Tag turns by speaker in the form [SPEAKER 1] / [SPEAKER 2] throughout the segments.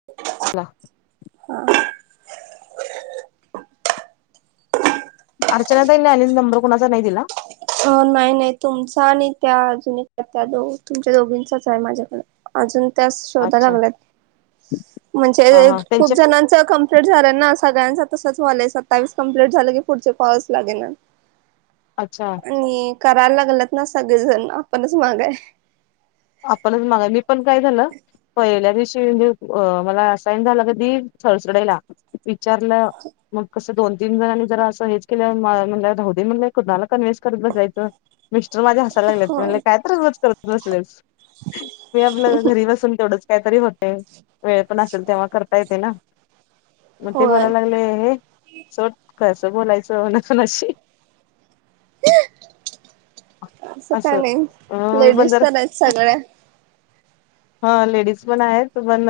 [SPEAKER 1] [unintelligible]
[SPEAKER 2] अर्चना ताईने आणि नंबर कुणाचा नाही दिला.
[SPEAKER 1] अ, नाही-नाही तुमचा आणि त्या अजून त्या दो तुमच्या दोघींचाच आहे माझ्याकडं. अजून त्या शोधायं
[SPEAKER 2] अच्छा
[SPEAKER 1] लागल्यात,
[SPEAKER 2] हा
[SPEAKER 1] म्हणजे
[SPEAKER 2] हा
[SPEAKER 1] खूप
[SPEAKER 2] त्यांच्या
[SPEAKER 1] जणांच कम झालं ना, सगळ्यांच तसच झालंय. सत्तावीस कंप्लीट झालं की पुढचे कॉलच लागेना.
[SPEAKER 2] अच्छा
[SPEAKER 1] आणि करायला लागलत ना सगळेजण? आपणच माग आहे.
[SPEAKER 2] आपणच मागा, मी पण काय झालं. पहिल्या दिवशी म्हणजे मला असाईन झाला कधी थर्सडेला. विचारलं मग कसं दोन तीन जणनी जरा अस हेच केल. म्हणल राहूदे म्हणलं कुणाला कन्व्हेयन्स करत बसायचं. मिस्टर माझे ह सायला लागले.
[SPEAKER 1] होय
[SPEAKER 2] म्हणले काय तरीच उगाच करत बसलेस. मी आपलं घरी बसून तेवढंच काहीतरी होते. वेळ पण असेल तेव्हा करता येते ना. म ते
[SPEAKER 1] होय
[SPEAKER 2] बोलायला लागले सोड कसं बोलायचं ना कुणाशी.
[SPEAKER 1] काय
[SPEAKER 2] असं.
[SPEAKER 1] नाही
[SPEAKER 2] होय मी पण
[SPEAKER 1] लेडीज
[SPEAKER 2] जरा
[SPEAKER 1] तर आहेत
[SPEAKER 2] [inaudible]
[SPEAKER 1] [inaudible]
[SPEAKER 2] ह लेडीज पण आहेत. पण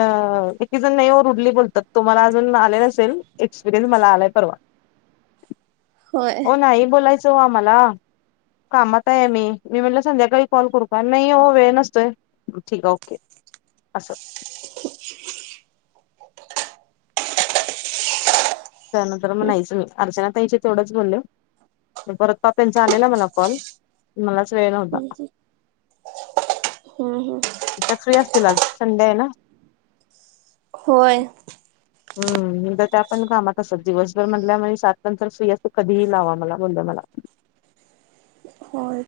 [SPEAKER 2] एकी जण नाही रुडली बोलतात. तुम्हाला अजून आले नसेल एक्सपिरिय्स. मला आलाय परवा.
[SPEAKER 1] होय.
[SPEAKER 2] ताई बोलायचं ओ आम्हाला. कामात आहे मी. मी म्हणलं संध्याकाळी कॉल करू का? नाही हो वेळ नसतोय. [unintelligible] ओके असं. त्यानंतर म नाहीच मी. अर्चना ताईशी तेथवढंच बोले. परत पप्यांचा आलेला मला कॉल. मलाच वेळ नव्हता.
[SPEAKER 1] हम्म हम्म.
[SPEAKER 2] त्या फ्री असतील आज. संडे आहे ना.
[SPEAKER 1] होय.
[SPEAKER 2] हम्म. उद्या त्या पण कामात असत दिवसभर म्हणल्या. म्हणी सात नंतर फ्री असते कधीही लावा मला. बोल्या मला.
[SPEAKER 1] होय.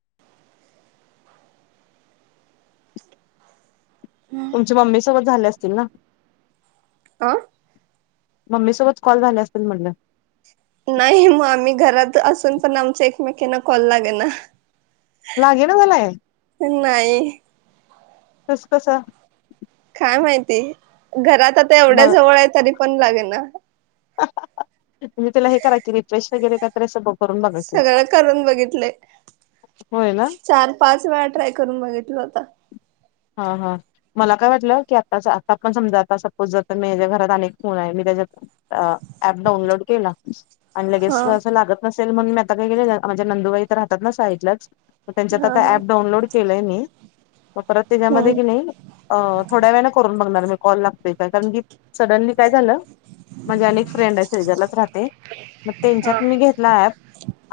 [SPEAKER 2] तुमच्या मम्मी सोबत झाले असतील ना.
[SPEAKER 1] अ.
[SPEAKER 2] मम्मी सोबत कॉल झाले असतील म्हणलं?
[SPEAKER 1] नाही म आम्ही घरात असून पण आमचा एकमेकींना कॉल लागे ना.
[SPEAKER 2] लागे ना झालाय.
[SPEAKER 1] नाही.
[SPEAKER 2] तस कसं?
[SPEAKER 1] काय माहिती? घरात आता एवढ्या
[SPEAKER 2] बघ
[SPEAKER 1] जवळ आहे तरी पण लागेना.
[SPEAKER 2] म त्याला हे कराच की रिफ्रेश वगैर काय तर असं बघ.
[SPEAKER 1] सगळं करून बघितलय.
[SPEAKER 2] होय ना
[SPEAKER 1] चार पाच वेळा ट्राय करून बघितलं होत.
[SPEAKER 2] हा हा. मला काय वाटलं की, आता आता आपण समजा आता सपोज जर माझ्या घरात अनेक फोन आहे. मी त्याच्यात अ ऍप डाऊनलोड केला. आणि लगेच
[SPEAKER 1] हा
[SPEAKER 2] असं लागत नसेल. म्हणून मी आता काय केले. माझ्या नंदूबाई इथ राहतात ना साईडलाच. मग त्यांच्यात
[SPEAKER 1] हा हा
[SPEAKER 2] आता ऍप डाऊनलोड केलंय मी. मग परत त्याच्यामध्ये
[SPEAKER 1] हम्म
[SPEAKER 2] की नाही थोड्या वेळा करून बघणार मी. कॉल लागतोय काय? कारण की सडनली काय झालं? माझे अनेक फ्रेंडे सेजारलाच राहते. मग
[SPEAKER 1] हा
[SPEAKER 2] त्यांच्यात मी घेत ला ऑप.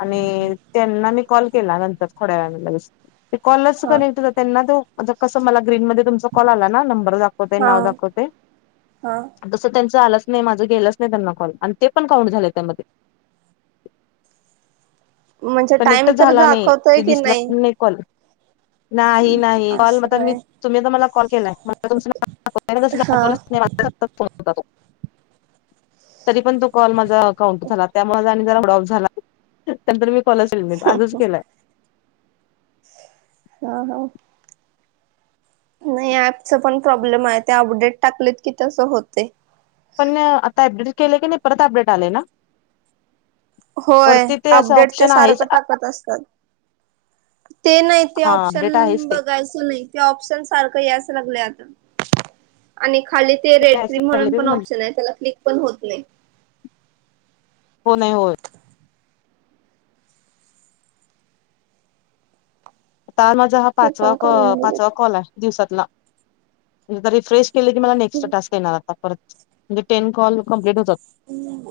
[SPEAKER 2] आणि त्यांना मी कॉल केला नंतर. थोड्या वेळानी लगेच. ते कॉलच
[SPEAKER 1] हा
[SPEAKER 2] कनेक्ट होत त्यांना तो कसं मला ग्रीन मध्ये तुमचा कॉल आला ना. नंबर दाख वतय
[SPEAKER 1] हा
[SPEAKER 2] नाव दाखवतय.
[SPEAKER 1] हा
[SPEAKER 2] तसं त्यांचं आलंच नाही माझं गेलंच नाही त्यांना कॉल आणि ते पण काउंट झालंय त्यामध्ये.
[SPEAKER 1] म्हणजे टाइम
[SPEAKER 2] कनेक्टच
[SPEAKER 1] तर
[SPEAKER 2] झाला नाही
[SPEAKER 1] दाखवतय
[SPEAKER 2] ते
[SPEAKER 1] कि
[SPEAKER 2] दिसला
[SPEAKER 1] नाही.
[SPEAKER 2] कॉल नाही नाही कॉल
[SPEAKER 1] असं
[SPEAKER 2] म मी
[SPEAKER 1] आहे
[SPEAKER 2] तुम्ही तर मला कॉल केलाय. [inaudible]
[SPEAKER 1] हा
[SPEAKER 2] तरी पण तो कॉल माझा काउंट झाला त्यामुळे आणि जरा मुड ऑफ झाला. [inaudible] कॉलच आजच केलाय.
[SPEAKER 1] हा हा, नाही ऍपच पण प्रॉब्लेम आहे ते अपडेट टाकलेत की, तसं होते.
[SPEAKER 2] पण आता अपडेट केले की नाही परत अपडेट आले ना.
[SPEAKER 1] होय
[SPEAKER 2] वरती ते असं
[SPEAKER 1] अपडेट ते
[SPEAKER 2] ऑप्शन
[SPEAKER 1] सारखं
[SPEAKER 2] आहेच
[SPEAKER 1] टाकत असतात. ते नाही ते
[SPEAKER 2] हा
[SPEAKER 1] ऑप्शन
[SPEAKER 2] अपडेट आहेच ते
[SPEAKER 1] बघायचं. च नाही ते ऑप्शन सारखं याच लागले आता. आणि खाली ते रेड्री म्हणून पण
[SPEAKER 2] म्हट
[SPEAKER 1] ऑप्शन आहे त्याला क्लिक पण होत नाही.
[SPEAKER 2] हो नाही होत. तर माझा हा
[SPEAKER 1] ते
[SPEAKER 2] पाचवा
[SPEAKER 1] पण
[SPEAKER 2] क
[SPEAKER 1] करून
[SPEAKER 2] पाचवा
[SPEAKER 1] बघितलं
[SPEAKER 2] कॉल आहे. दिवसातन रिफ्रेश केले की मला नेक्स्ट्रा टास्क येणार आता परत. म्हणजे टेन कॉल कंप्लीट होतात.
[SPEAKER 1] हम,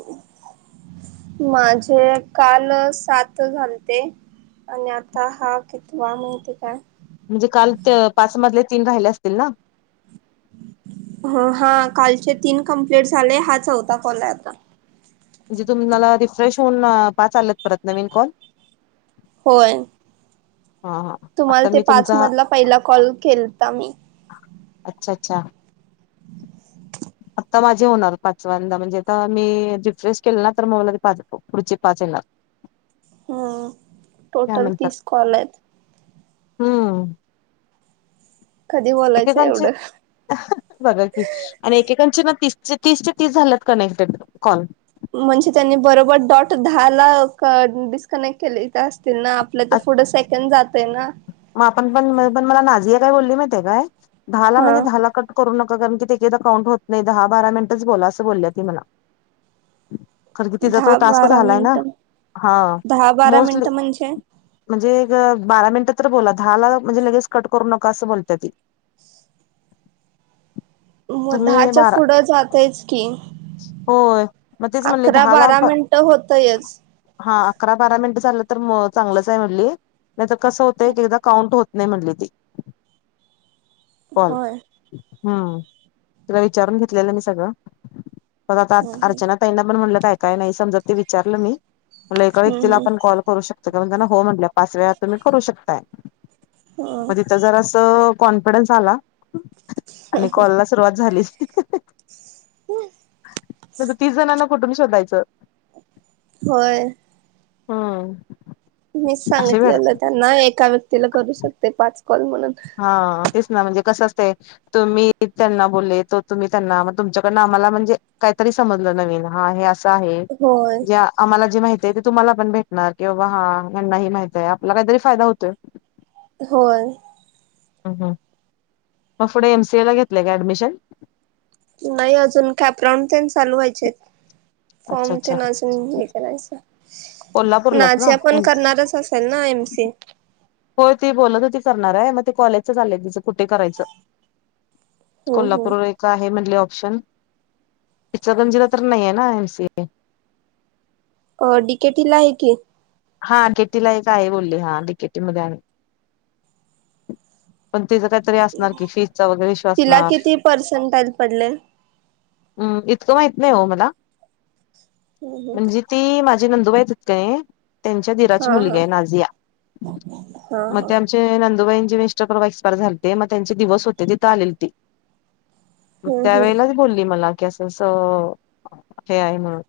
[SPEAKER 1] माझे काल सात झालते. आणि आता हा कितवा माहिती काय.
[SPEAKER 2] म्हणजे काल त पाचमधले तीन राहिले असतील ना.
[SPEAKER 1] हो हा, कालचे तीन कंप्लीट झाले हा चौथा कॉल आहे आता.
[SPEAKER 2] म्हणजे तुम्हाला रिफ्रेश होऊन पाच चालेत परत नवीन कॉल.
[SPEAKER 1] होय,
[SPEAKER 2] हा हा,
[SPEAKER 1] तुम्हाला
[SPEAKER 2] आता
[SPEAKER 1] ते
[SPEAKER 2] मी
[SPEAKER 1] पाच
[SPEAKER 2] तुमचा
[SPEAKER 1] मधला पहिला कॉल केलता मी.
[SPEAKER 2] अच्छा अच्छा, तर माझे होणार पाचवंदा म्हणजे आता मी रिफ्रेश केलं ना तर मला ते पाच पुढचे पाच येणार.
[SPEAKER 1] हम्, टोटल तीस कॉल आहेत.
[SPEAKER 2] हम,
[SPEAKER 1] कधी बोलायचं
[SPEAKER 2] एकेकांचे
[SPEAKER 1] एवढं.
[SPEAKER 2] बघा की, आणि एकेकांचे ना तीस तीस ते तीस झाल्यात कनेक्टेड कॉल.
[SPEAKER 1] म्हणजे त्यांनी बरोबर डॉट दहा ला क डी ''--'' कनेक्ट केले असतील ना आपल्या ते पुढं सेकंड जात आहे ना.
[SPEAKER 2] मग आपण पण पण मला नाझीया काय बोलली माहिते काय दहाला
[SPEAKER 1] हा.
[SPEAKER 2] म्हणजे दहाला कट. करू नका कारण की ते काउंट होत नाही दहा बारा मिनिटच बोला असं बोलली ती मला. खर की तिचा तो
[SPEAKER 1] दहा
[SPEAKER 2] टास्क
[SPEAKER 1] बारा
[SPEAKER 2] झालाय ना
[SPEAKER 1] मिनिटं
[SPEAKER 2] हा
[SPEAKER 1] दहा बारा
[SPEAKER 2] मोस्टली.
[SPEAKER 1] मिनिटं म्हणजे.
[SPEAKER 2] म्हणजे बारा मिनिटं तर बोला दहा ला म्हणजे लगेच कट करू नका असं बोलते ती.
[SPEAKER 1] मग
[SPEAKER 2] तुम्ही
[SPEAKER 1] दहाच्या
[SPEAKER 2] बारा
[SPEAKER 1] पुढं जातयच की,
[SPEAKER 2] होय मग तेच म्हणले
[SPEAKER 1] अकरा
[SPEAKER 2] दहाला
[SPEAKER 1] बारा मिनिटं होतयच.
[SPEAKER 2] हा अकरा बारा मिनट झालं तर चांगलंच आहे म्हणली नाही कसं होत एक एकदा काउंट होत. नाही म्हटली ती बल
[SPEAKER 1] होय
[SPEAKER 2] [unintelligible] हम्म, तुला विचारून घेतलेलं मी सगळं. आता
[SPEAKER 1] होय होय
[SPEAKER 2] अर्चना ताईंना पण म्हणलं काय काय नाही समजत ते विचारलं मी म्हणल एका व्यक्तीला
[SPEAKER 1] हम्म
[SPEAKER 2] आपण कॉल. करू शकत कण त्यां हो म्हंटलं पाच वेळा तुम्ही करू शकताय.
[SPEAKER 1] हा.
[SPEAKER 2] जरा अस कॉन्फिडन्स आला आणि कॉल ला सुरुवात झाली.
[SPEAKER 1] हम
[SPEAKER 2] तसं तीस जणांना कुठून शोधायचं.
[SPEAKER 1] होय.
[SPEAKER 2] हम्म.
[SPEAKER 1] मीच सांगितलेलं त्यांना एका व्यक्तीला करू शकते पाच कॉल म्हणून.
[SPEAKER 2] हा तेच ना म्हणजे कसं असतय तुम्ही त्यांना बोलले तो तुम्ही त्यांना म तुमच्याकडनं आम्हाला म्हणजे काहीतरी समजलं नवीन हा हे असं आहे
[SPEAKER 1] होय
[SPEAKER 2] ज्या आम्हाला जे माहिती आहे ते तुम्हाला पण भेटणार किंवा हा यांनाही माहिती आहे आपला काहीतरी फायदा होतोय
[SPEAKER 1] होय.
[SPEAKER 2] हम हम. मग पुढे एमसीए ला घेतलंय काय ॲडमिशन?
[SPEAKER 1] नाही अजून कॅप्राॅन ते चालू व्हायचे
[SPEAKER 2] अच्छा
[SPEAKER 1] फॉर्म
[SPEAKER 2] अच्छा
[SPEAKER 1] तेण अजून हे करायचं
[SPEAKER 2] कोल्हापूरलाच ना
[SPEAKER 1] नाझिया पण
[SPEAKER 2] एम
[SPEAKER 1] करणारच असेल ना एम सी ए?
[SPEAKER 2] होय ती बोलत होती करणार आहे मग ते कॉलेजचं चाललंय तिचं कुठे करायचं.
[SPEAKER 1] हम्म हम्म
[SPEAKER 2] कोल्हापूर एक आहे म्हटले ऑप्शन इचलकरंजीला तर नाहीये ना एमसीए.
[SPEAKER 1] डिकेतिला आहे की.
[SPEAKER 2] हा डीकेटीला एक आहे बोलली हा डीकेटी मध्ये आहे पण तिचं काहीतरी असणार की फीजचा वगैरे विषय
[SPEAKER 1] तिला
[SPEAKER 2] असणार
[SPEAKER 1] किती पर्सेंटाईल पडले
[SPEAKER 2] हम् इतकं माहित नाही हो मला
[SPEAKER 1] हम्म हम्म
[SPEAKER 2] म्हणजे ती माझी नंदुबाई तिथं आहे त्यांच्या दीराची
[SPEAKER 1] हा हा
[SPEAKER 2] मुलगी आहे नाझिया
[SPEAKER 1] हा
[SPEAKER 2] मग
[SPEAKER 1] हा
[SPEAKER 2] ते चे नंदुबाईचे मिस्टर परवा एक्सपायर झालते मग त्यांचे दिवस होते तिथं आलेली ती
[SPEAKER 1] हम्म हम्म
[SPEAKER 2] त्यावेेळीलाच बोलली मला की असं असं हे आहे म्हणून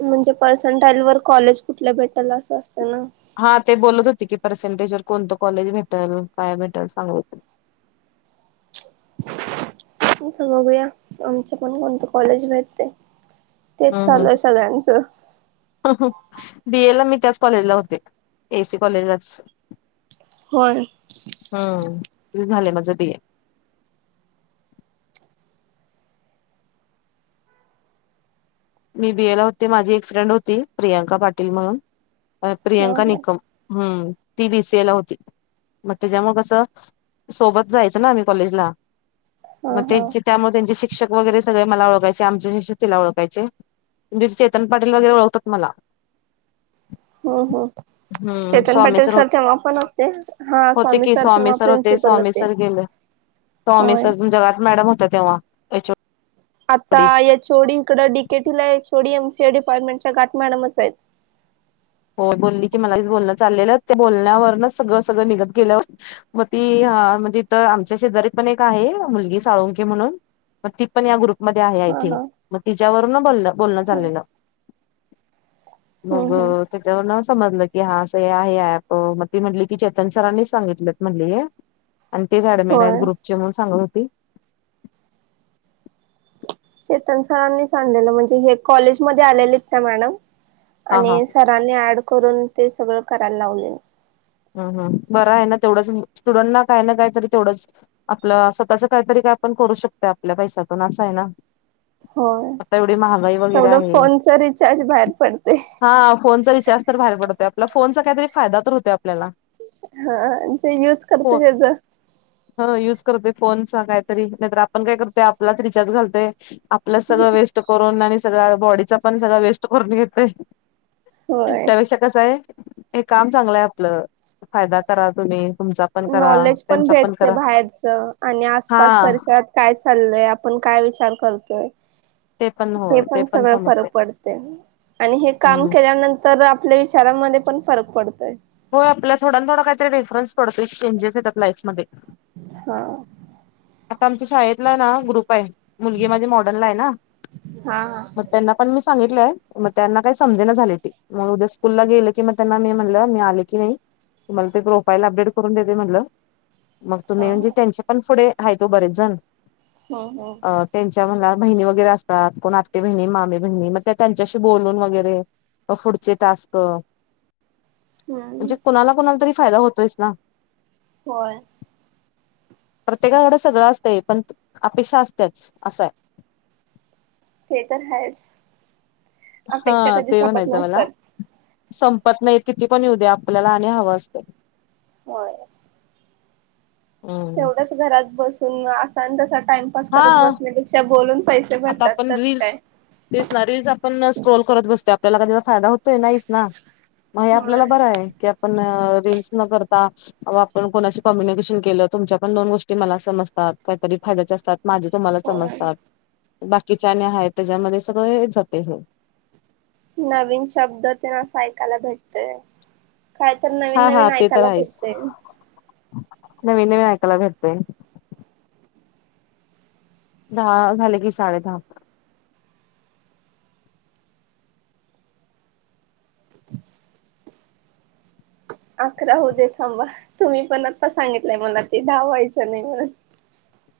[SPEAKER 1] म्हणजे पर्संटाईल वर कॉलेज कुठल्या भेटलं असं असतं ना
[SPEAKER 2] हा ते बोलत होती की पर्सेंटेज वर कोणतं कॉलेज भेटलं काय भेटलं सांग
[SPEAKER 1] इथं बघूया आमच्या पण कोणतं कॉलेज भेटतय. तेच चालू आहे सगळ्यांचं.
[SPEAKER 2] बी. ए. ला मी त्याच कॉलेजला होते एसी कॉलेजलाच.
[SPEAKER 1] होय.
[SPEAKER 2] हम् ते झालंय माझं बी ए. मी बीएला होते माझी एक फ्रेंड होती प्रियांका पाटील म्हणून
[SPEAKER 1] हा
[SPEAKER 2] प्रियांका
[SPEAKER 1] हा
[SPEAKER 2] निकम हम्म ती बी. सी. ए ला होती मग त्याच्यामुळ कसं सोबत जायचं ना आम्ही कॉलेजला
[SPEAKER 1] हा
[SPEAKER 2] मग
[SPEAKER 1] हा
[SPEAKER 2] त्यांचे त्यामुळे त्यांचे शिक्षक वगैरे सगळे मला ओळखायचे आमचे शिक्षक तिला ओळखायचे दिस चेतन पाटील वगैरे ओळखतात मला
[SPEAKER 1] ह ह
[SPEAKER 2] हम्म
[SPEAKER 1] चेतन
[SPEAKER 2] स्वामी
[SPEAKER 1] पाटील सर तेव्हा पण होते हा
[SPEAKER 2] होते
[SPEAKER 1] स्वामी
[SPEAKER 2] की
[SPEAKER 1] सर तेव्हा प्रिन्सिपल होते.
[SPEAKER 2] टॉमी
[SPEAKER 1] होय
[SPEAKER 2] सर जगात मॅडम होत्या तेव्हा. एच ओ
[SPEAKER 1] आता
[SPEAKER 2] डी
[SPEAKER 1] या यचोडी इकडं डीकेटीला यचोडी एमसी ए डिपार्टमेंटच्या जगात मॅडमच आहेत.
[SPEAKER 2] हो बोलली की मला ते बोलणं चाललेलं ते बोलण्यावरच सगळं सगळं निघत गेलं होत मग ती हा म्हणजे इथं आमच्या शेजारी पण एक आहे मुलगी साळुंखे म्हणून. मग ती पण या ग्रुपमध्ये आहे आहे
[SPEAKER 1] हा
[SPEAKER 2] की,
[SPEAKER 1] हा
[SPEAKER 2] मग तिच्यावरून बोलणं बोलणं चाललेलं. मग
[SPEAKER 1] हम्म हम्म
[SPEAKER 2] त्याच्यावर ना समजलं की हा असं हे आहे ॲप, मग ती म्हटली की चेतन सरांनीच सांगितलेत म्हटली हे,
[SPEAKER 1] [unintelligible]
[SPEAKER 2] आणि तेच ॲडमिन आहेत
[SPEAKER 1] होय
[SPEAKER 2] ग्रुपचे म्हणून सांगत होती.
[SPEAKER 1] चेतन सरांनीच सांगलेलं, म्हणजे हे कॉलेज मध्ये आलेलीत त्या मॅडम,
[SPEAKER 2] हा हा
[SPEAKER 1] आणि सरा सरांनी ऍड करून ते सगळं करायला लावलं
[SPEAKER 2] हम्म हम्म बर आहे ना तेवढंच, स्टुडंट ना काय ना कायतरी तेवढंच आपलं स्वतःच काहीतरी काय आपण करू शकतोय आपल्या पैशातून, असं आहे ना,
[SPEAKER 1] होय,
[SPEAKER 2] आता एवढी महागाई वगैरे
[SPEAKER 1] तेवढं
[SPEAKER 2] आहे
[SPEAKER 1] फोनच रिचार्ज बाहेर पडतय.
[SPEAKER 2] हा फोनचा रिचार्ज तर बाहेर पडतोय आपला, फोनचा काहीतरी फायदा तर होतोय आपल्याला
[SPEAKER 1] हा जे युज करतय त्याचं
[SPEAKER 2] हं युज करतोय फोनचा काहीतरी, नाहीतर आपण काय करतोय, आपलाच रिचार्ज घालतोय, आपलंच सगळं वेस्ट करून आणि सगळं बॉडीचा पण सगळं वेस्ट करून घेतोय.
[SPEAKER 1] होय
[SPEAKER 2] त्यापेक्षा कसं आहे, हे काम चांगलं आहे आपलं, फायदा करा तुम्ही तुमचा पण करा
[SPEAKER 1] नॉलेज पण
[SPEAKER 2] त्यांचा
[SPEAKER 1] भेटतय
[SPEAKER 2] करा
[SPEAKER 1] बाहेरचं, आणि
[SPEAKER 2] हा
[SPEAKER 1] आसपास परिसरात काय चाललय, आपण काय विचार करतोय,
[SPEAKER 2] ते पण
[SPEAKER 1] हे
[SPEAKER 2] होय ते
[SPEAKER 1] पण सगळं
[SPEAKER 2] समजते
[SPEAKER 1] फरक पडतय, आणि हे काम
[SPEAKER 2] हम्म
[SPEAKER 1] केल्यानं तर आपल्या विचारांमध्ये पण फरक पडतोय
[SPEAKER 2] होय आपल्या थोडा थोडं काहीतरी डिफरन्स पडतय, चेंजस येतात लाईफमध्ये
[SPEAKER 1] हा
[SPEAKER 2] आता आमच्या शाळेतला आहे ना ग्रुप आहे, मुलगी माझी मॉडर्नला आहे ना,
[SPEAKER 1] हा
[SPEAKER 2] त्यांना पण मी सांगितलंय, मग त्यांना काही समजेना झालय ते मग उद्या स्कूलला गेलं की मग त्यांना मी म्हटलं, मी आल आले की नाही, तुम्हाला ते प्रोफाइल अपडेट करुन देते म्हणलं, मग तुम्ही
[SPEAKER 1] हा
[SPEAKER 2] आणि त्याच्या - पण पुढे हायत ओ बरेच जण
[SPEAKER 1] हा हा
[SPEAKER 2] अ त्यांच्या म्हणा बहिणी वगैरे असत्यात, कोण आत्ते बहिणी मामी बहिणी, मग त्या त्यांच्याशी बोलून वगैरे मग पुढचे टास्क
[SPEAKER 1] हम्म
[SPEAKER 2] म्हणजे कुणाला कोणाला तरी फायदा होतोयच ना
[SPEAKER 1] होय
[SPEAKER 2] प्रत्येकाकडे सगळं असतंय, पण अपेक्षा असतेच, असंय
[SPEAKER 1] ते तर हायच,
[SPEAKER 2] हा ते म्हणायचं मला
[SPEAKER 1] नसतात
[SPEAKER 2] संपत नाही किती पण येऊ दे, आपल्याला आणि हवं असतं.
[SPEAKER 1] होय
[SPEAKER 2] हम्म.
[SPEAKER 1] तेवढंच घरात बसून, असा न तसा टाइमपास
[SPEAKER 2] हा
[SPEAKER 1] करत बसण्यापेक्षा बोलून पैसे
[SPEAKER 2] आता
[SPEAKER 1] भरतात
[SPEAKER 2] आपण
[SPEAKER 1] तर
[SPEAKER 2] रील्स
[SPEAKER 1] काय.
[SPEAKER 2] तेच ना रीलस आपण स्क्रोल करत बसतोय आपल्याला काय त्याचा फायदा होतोय, नाहीच ना, म हे आपल्याला
[SPEAKER 1] होय.
[SPEAKER 2] बरं आहे, की आपण रीलस न करता अ आपण कोणाशी कम्युनिकेशन केलं, तुमच्या पण दोन गोष्टी मला समजतात, काहीतरी फायद्याच्या असतात. माझे तुम्हाला
[SPEAKER 1] होय
[SPEAKER 2] समजतात, बाकीच्या आणि आहेत, त्याच्यामध्ये सगळं होत जातय हे
[SPEAKER 1] नवीन शब्द तन असं ऐकायला भेटतय काय तर नवीन
[SPEAKER 2] हा हा
[SPEAKER 1] नवीन
[SPEAKER 2] ते तर
[SPEAKER 1] ऐकायला
[SPEAKER 2] आहेच.
[SPEAKER 1] भेटतय
[SPEAKER 2] नवीन नवीन आयकायला भेटतय दहा झाले की साडे दहा
[SPEAKER 1] अकरा होऊ दे थांबा तुम्ही पण आता सांगितलंय मला ते दहा व्हायचं नाही म्हणून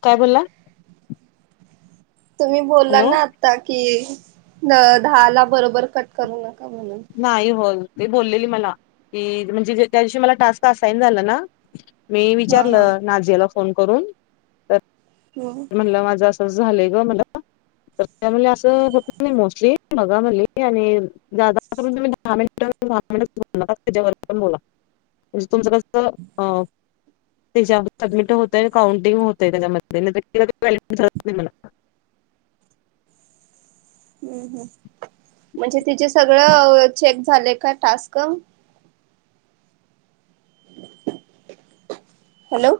[SPEAKER 2] काय बोलला
[SPEAKER 1] तुम्ही बोलला
[SPEAKER 2] हॅलो.
[SPEAKER 1] ना आता कि दहा ला बरोबर कट करू नका म्हणून
[SPEAKER 2] नाही हो ते बोललेली मला की म्हणजे त्यादिवशी मला टास्क असाईन झाला ना, मी
[SPEAKER 1] हा हा
[SPEAKER 2] विचारलं नाझियाला फोन करून तर
[SPEAKER 1] हो
[SPEAKER 2] म्हणलं माझं असं झालंय ग मला तर त्या म्हणली असं होत नाही मोस्टली बघा म्हणली आणि जादा कमीत कमी दहा मिनिटं दहा मिनिटंच बोलू नका त्याच्या वरती पण बोला म्हणजे तुमचं कसं अं त्याच्या सबमिट होतंय आणि काउंटिंग होतंय त्याच्यामध्ये [unintelligible]
[SPEAKER 1] हम्म हम्म म्हणजे तिचेे सगळं चेक झाले का टास्क? हॅलो